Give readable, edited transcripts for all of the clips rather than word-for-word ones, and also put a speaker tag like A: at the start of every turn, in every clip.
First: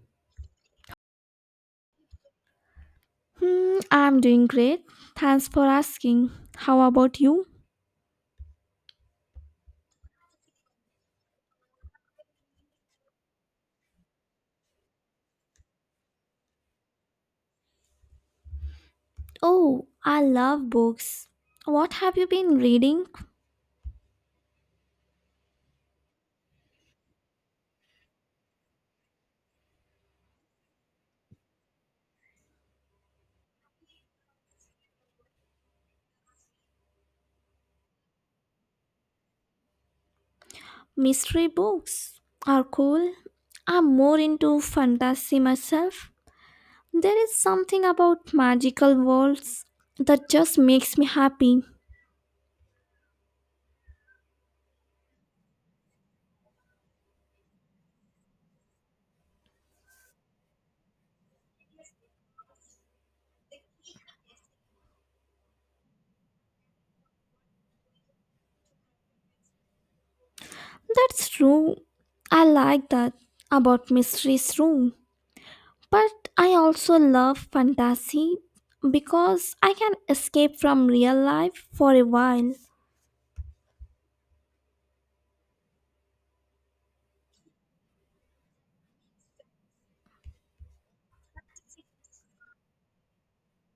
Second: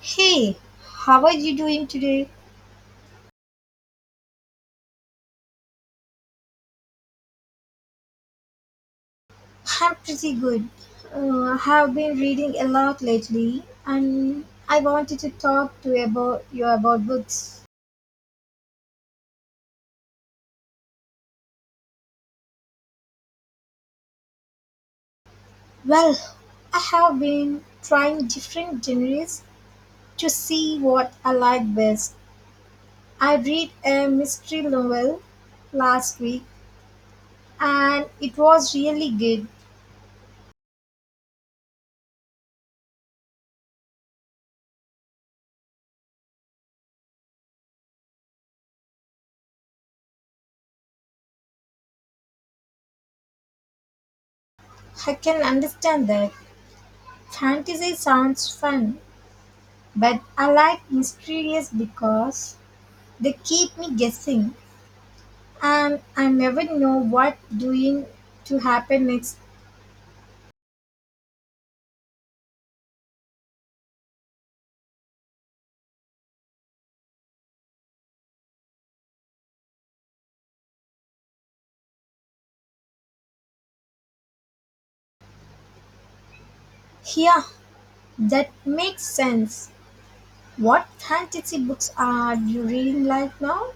A: Hey, how are you doing today?
B: Hmm, I'm doing great. Thanks for asking. How about you?
A: I'm pretty good. Have been reading a lot lately, and I wanted to talk to you about books.
B: Oh, I love books. What have you been reading?
A: Well, I have been trying different genres to see what I like best. I read a mystery novel last week, and it was really good.
B: Mystery books are cool. I'm more into fantasy myself. There is something about magical worlds that just makes me happy.
A: I can understand that fantasy sounds fun, but I like mysteries because they keep me guessing and I never know what doing to happen next.
B: That's true. I like that about mysteries too. But I also love fantasy because I can escape from real life for a while.
A: Yeah, that makes sense. What fantasy books are you reading right now?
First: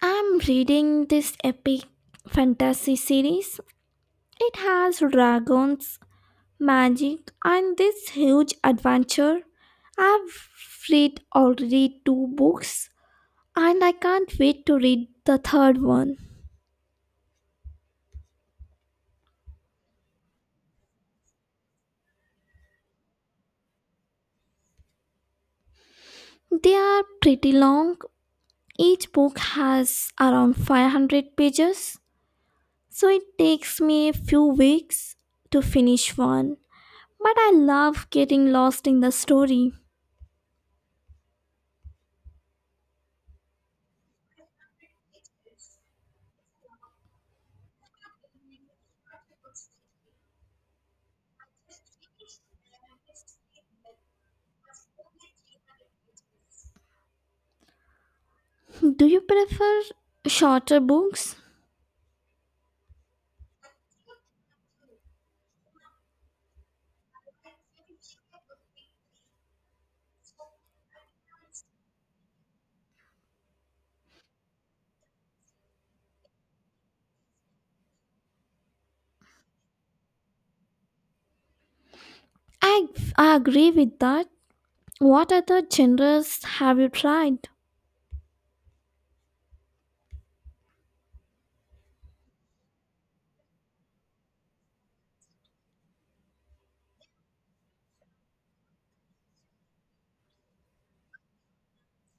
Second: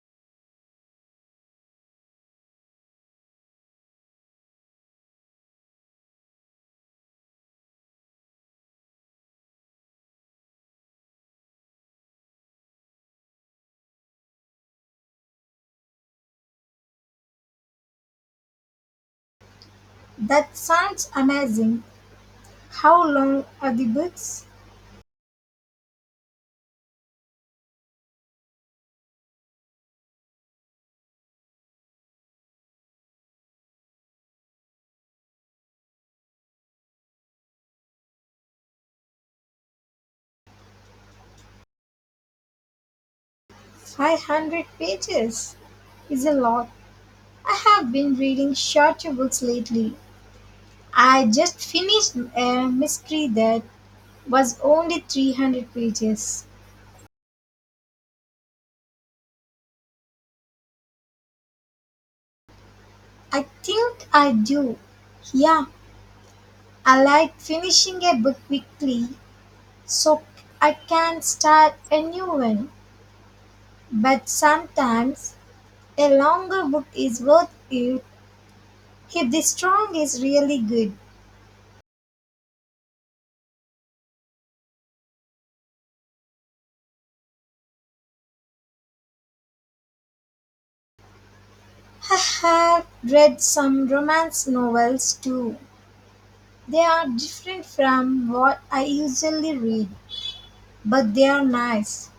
B: I'm reading this epic fantasy series. It has dragons, magic, and this huge adventure. I've read already two books, and I can't wait to read the third one.
A: That sounds amazing. How long are the books?
B: They are pretty long. Each book has around 500 pages, so it takes me a few weeks to finish one. But I love getting lost in the story.
A: 500 pages is a lot. I have been reading shorter books lately. I just finished a mystery that was only 300 pages.
B: Do you prefer shorter books?
A: I think I do. Yeah, I like finishing a book quickly so I can start a new one, but sometimes a longer book is worth it if the strong is really good.
B: I, I agree with that. What other genres have you tried?
A: I have read some romance novels too. They are different from what I usually read, but they are nice.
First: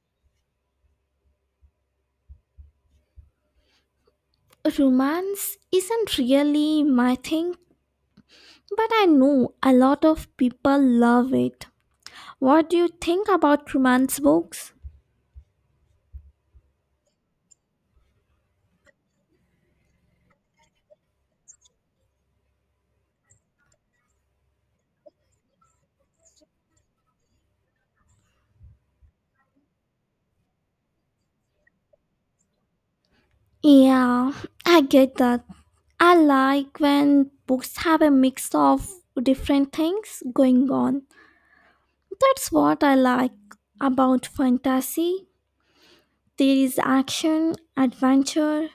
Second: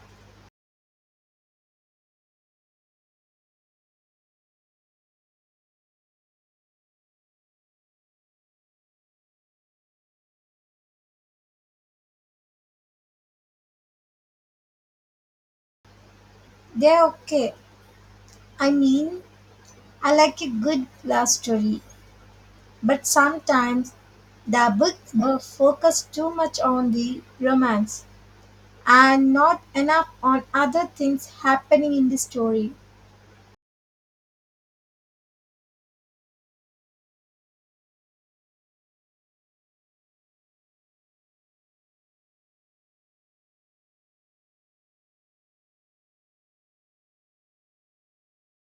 B: Romance isn't really my thing, but I know a lot of people love it. What do you think about romance books?
A: They are okay. I mean, I like a good love story, but sometimes the books focus too much on the romance and not enough on other things happening in the story.
B: Yeah, I get that. I like when books have a mix of different things going on. That's what I like about fantasy. There is action, adventure,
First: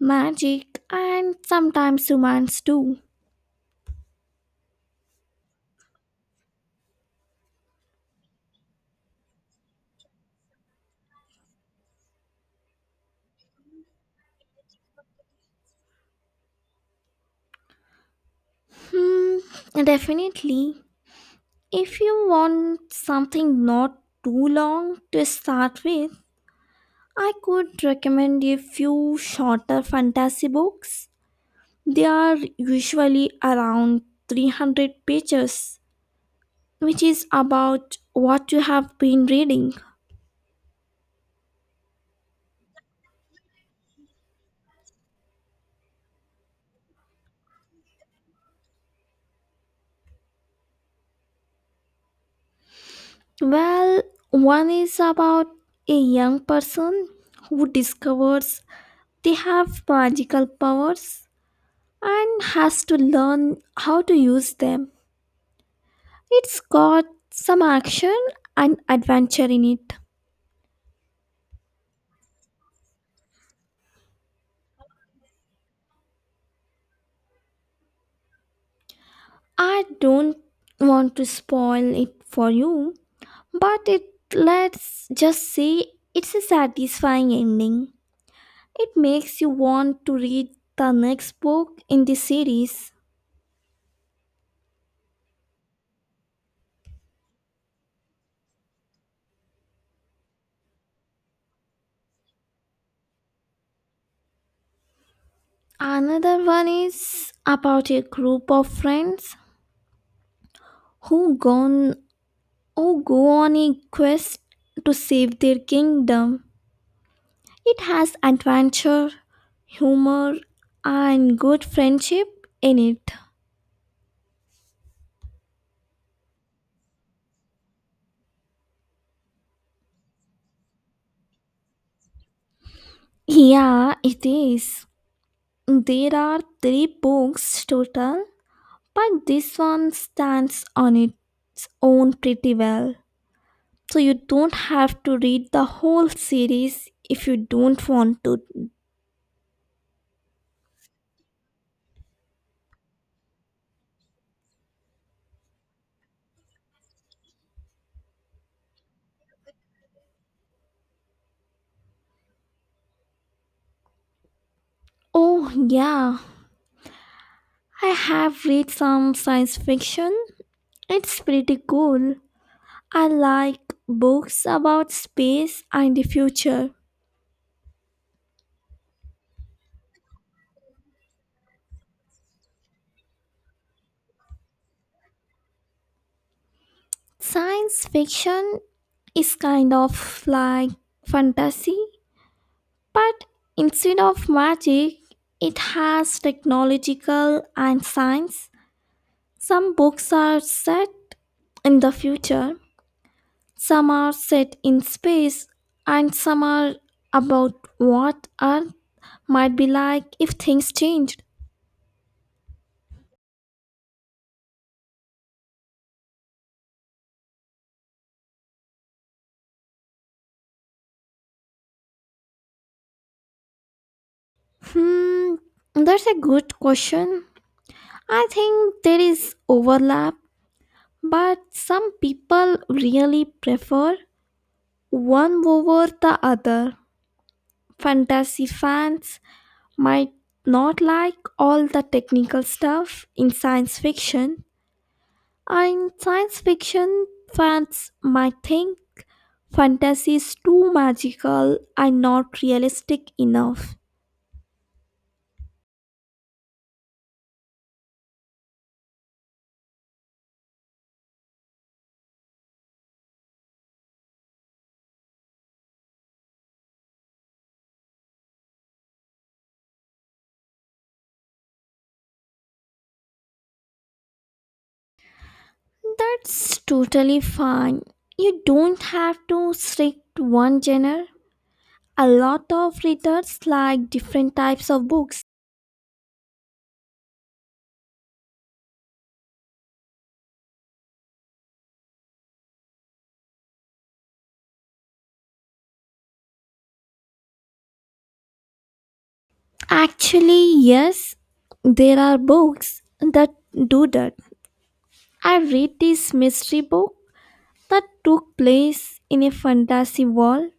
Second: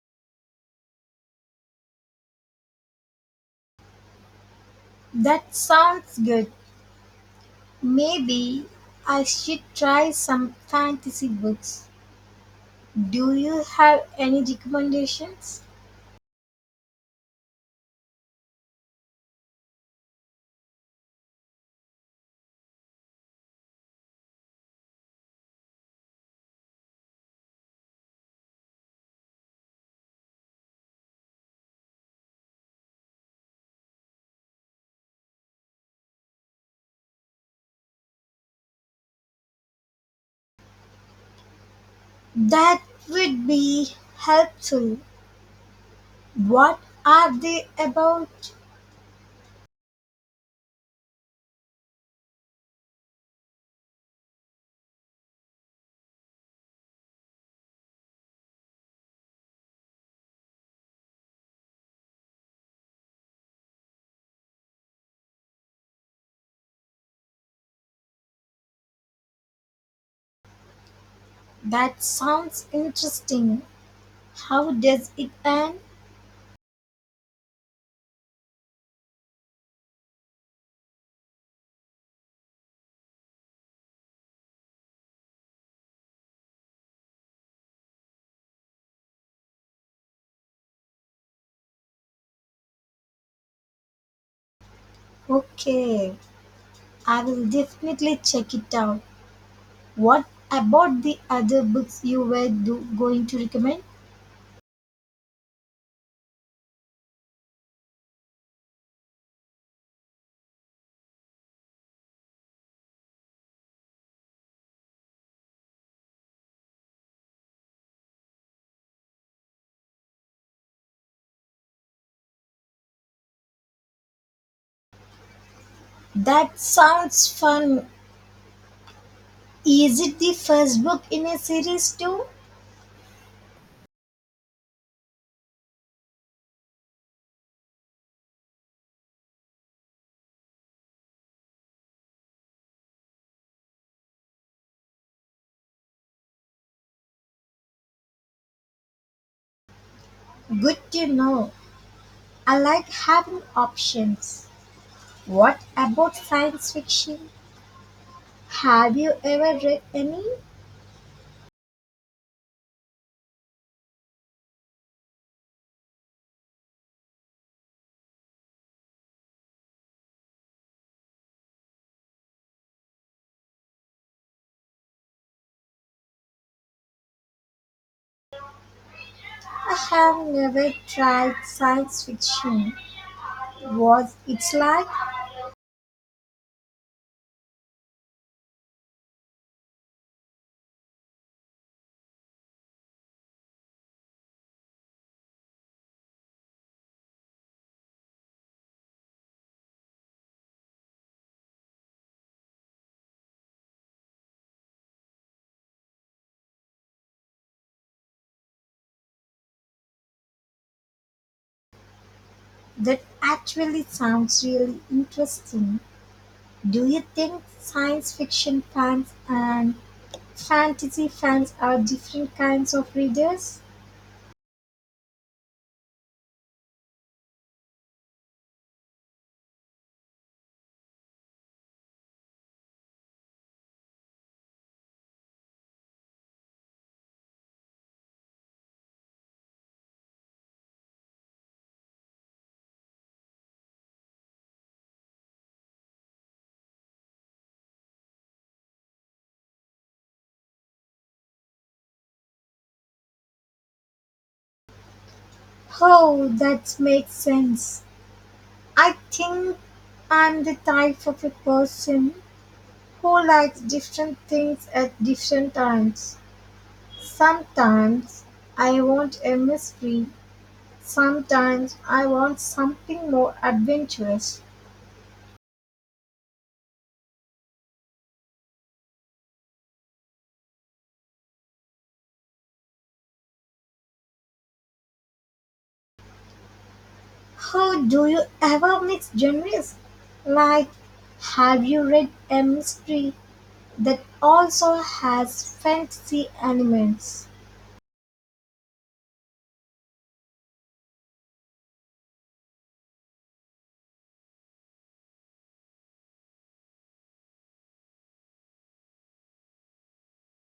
B: magic, and sometimes romance too.
A: That sounds good. Maybe I should try some fantasy books. Do you have any recommendations?
B: Hmm, definitely. If you want something not too long to start with, I could recommend a few shorter fantasy books. They are usually around 300 pages, which is about what you have been reading.
A: That would be helpful. What are they about?
B: Well, one is about a young person who discovers they have magical powers and has to learn how to use them. It's got some action and adventure in it.
A: That sounds interesting. How does it end?
B: I don't want to spoil it for you, but it let's just say it's a satisfying ending. It makes you want to read the next book in the series.
A: Okay, I will definitely check it out. What about the other books you were going to recommend?
B: Another one is about a group of friends who gone who go on a quest to save their kingdom. It has adventure, humor, and good friendship in it.
A: That sounds fun. Is it the first book in a series too?
B: Yeah, it is. There are three books total, but this one stands on its own pretty well. So you don't have to read the whole series if you don't want to.
A: Good to know. I like having options. What about science fiction? Have you ever read any?
B: Oh, yeah. I have read some science fiction. It's pretty cool. I like books about space and the future.
A: I have never tried science fiction. What it's like?
B: Science fiction is kind of like fantasy, but instead of magic, it has technological and science. Some books are set in the future, some are set in space, and some are about what Earth might be like if things changed.
A: That actually sounds really interesting. Do you think science fiction fans and fantasy fans are different kinds of readers?
B: Hmm, that's a good question. I think there is overlap, but some people really prefer one over the other. Fantasy fans might not like all the technical stuff in science fiction, and science fiction fans might think fantasy is too magical and not realistic enough.
A: Oh, that makes sense. I think I'm the type of a person who likes different things at different times. Sometimes I want a mystery, sometimes I want something more adventurous.
B: That's totally fine. You don't have to stick to one genre. A lot of readers like different types of books.
A: How do you ever mix genres? Like, have you read a mystery that also has fantasy elements?
B: Actually, yes, there are books that do that. I read this mystery book that took place in a fantasy world.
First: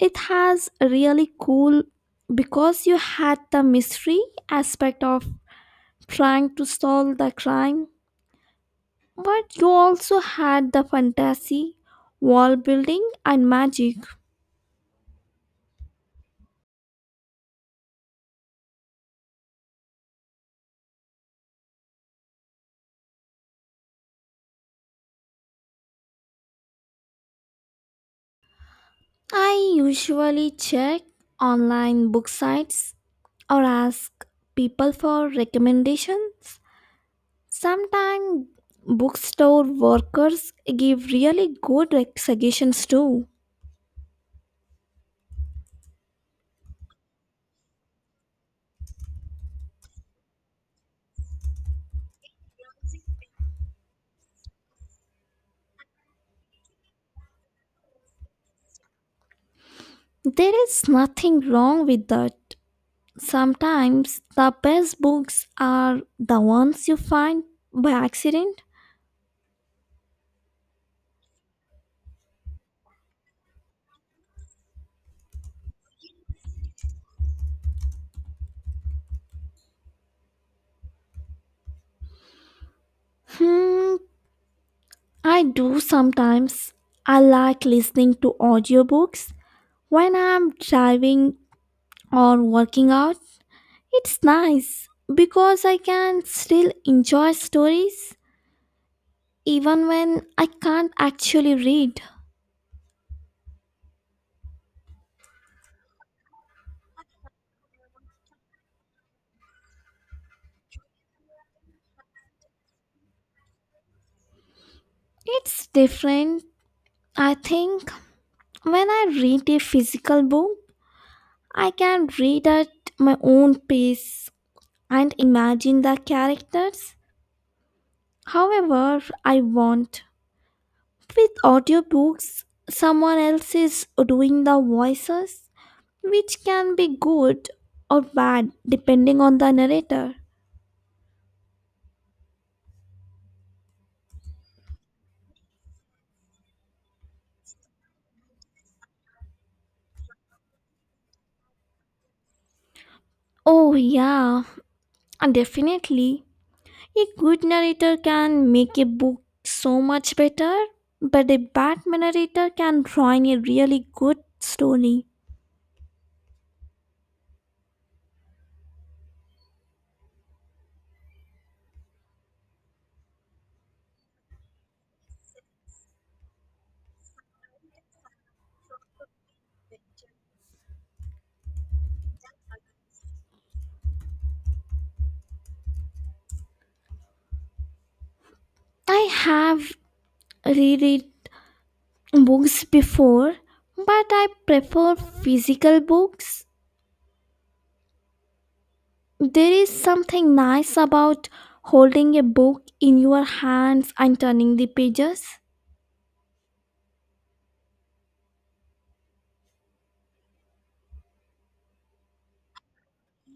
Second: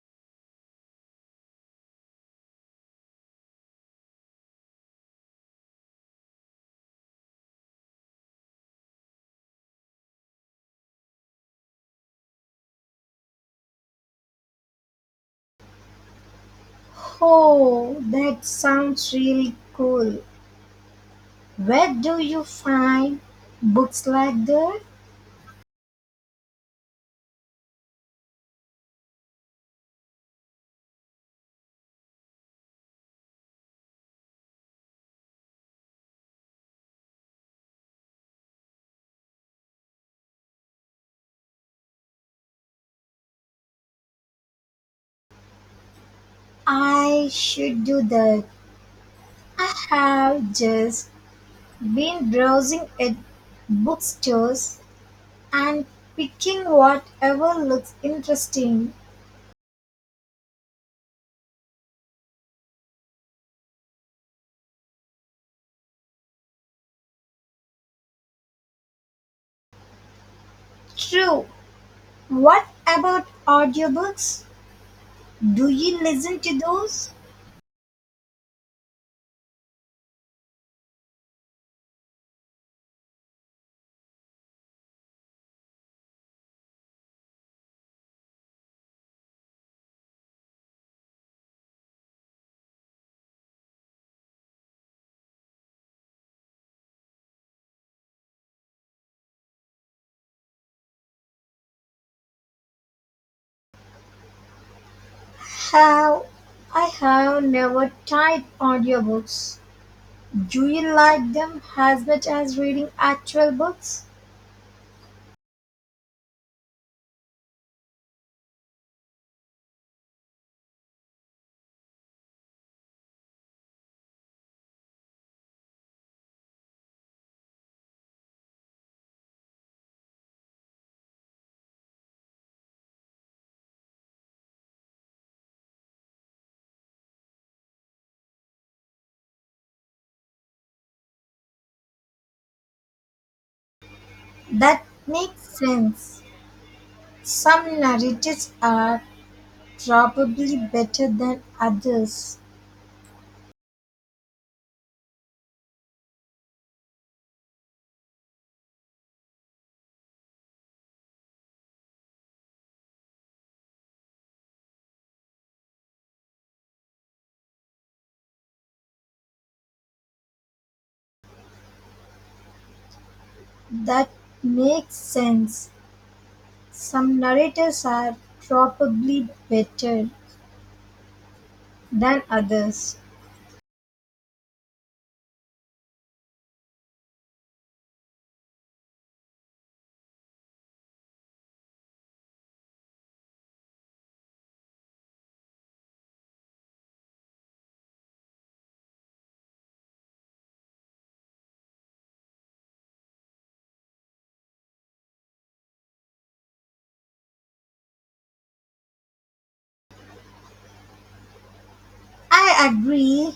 B: It has really cool because you had the mystery aspect of trying to solve the crime. But you also had the fantasy, wall building, and magic.
A: Oh, that sounds really cool. Where do you find books like that?
B: I usually check online book sites or ask people for recommendations. Sometimes bookstore workers give really good suggestions too.
A: I should do that. I have just been browsing at bookstores and picking whatever looks interesting.
B: There is nothing wrong with that. Sometimes the best books are the ones you find by accident.
A: True. What about audiobooks? Do you listen to those?
B: Hmm, I do sometimes. I like listening to audiobooks when I'm driving or working out. It's nice because I can still enjoy stories even when I can't actually read.
A: Have I have never tried audiobooks. Do you like them as much as reading actual books?
B: It's different, I think. When I read a physical book, I can read at my own pace and imagine the characters however I want. With audiobooks, someone else is doing the voices, which can be good or bad depending on the narrator.
A: That makes sense. Some narratives are probably better than others.
B: Oh, yeah, and definitely. A good narrator can make a book so much better, but a bad narrator can ruin a really good story.
A: That makes sense. Some narratives are probably better than others.
B: I have reread books before, but I prefer physical books. There is something nice about holding a book in your hands and turning the pages.
A: I agree.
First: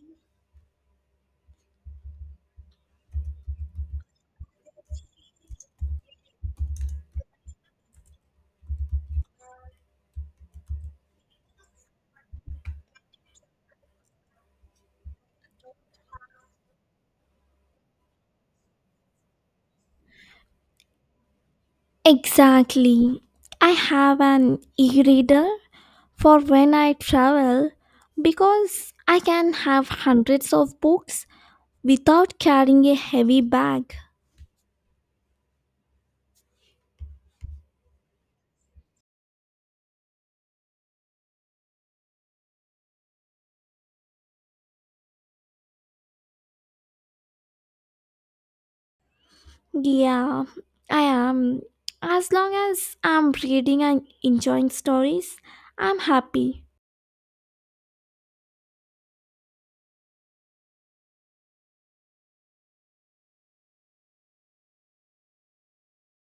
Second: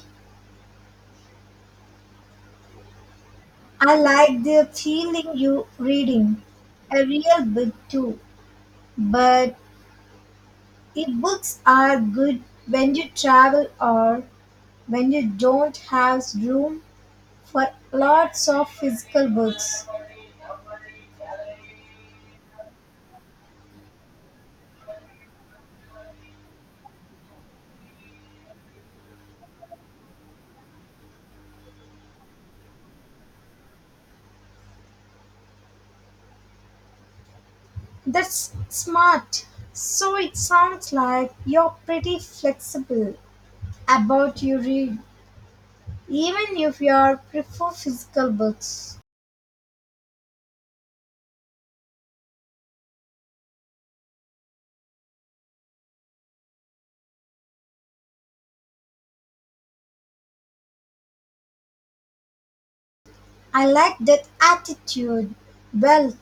A: I like the feeling you reading a real book too. But ebooks are good when you travel or when you don't have room for lots of physical books.
B: Exactly. I have an e reader for when I travel because I can have hundreds of books without carrying a heavy bag.
A: That's smart. So it sounds like you're pretty flexible about your read, even if you prefer physical books.
B: Yeah, I am. As long as I'm reading and enjoying stories, I'm happy.
A: I like that attitude. Well,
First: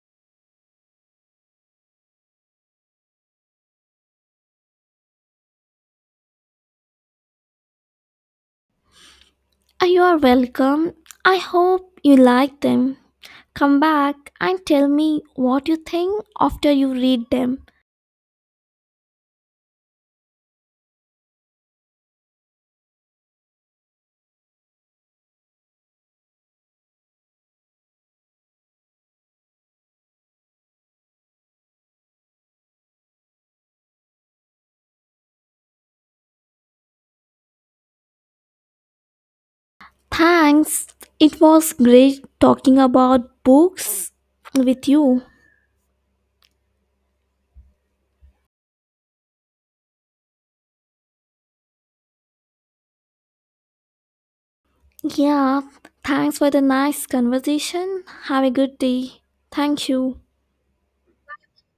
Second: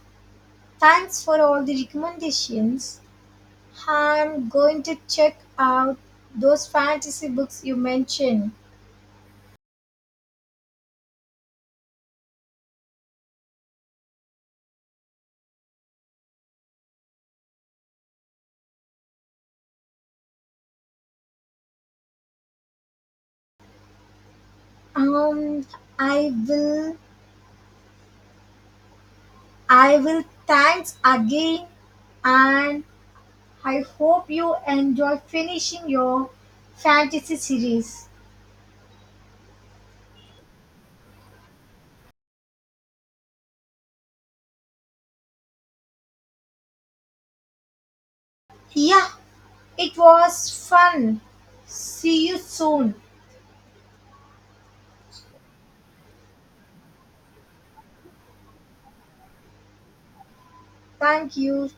A: thanks for all the recommendations. I'm going to check out those fantasy books you mentioned.
B: You are welcome. I hope you like them. Come back and tell me what you think after you read them.
A: Um, I will. I will. Thanks again, and I hope you enjoy finishing your fantasy series.
B: Thanks. It was great talking about books with you.
A: Yeah, it was fun. See you soon.
B: Yeah, thanks for the nice conversation. Have a good day. Thank you.
A: Thank you.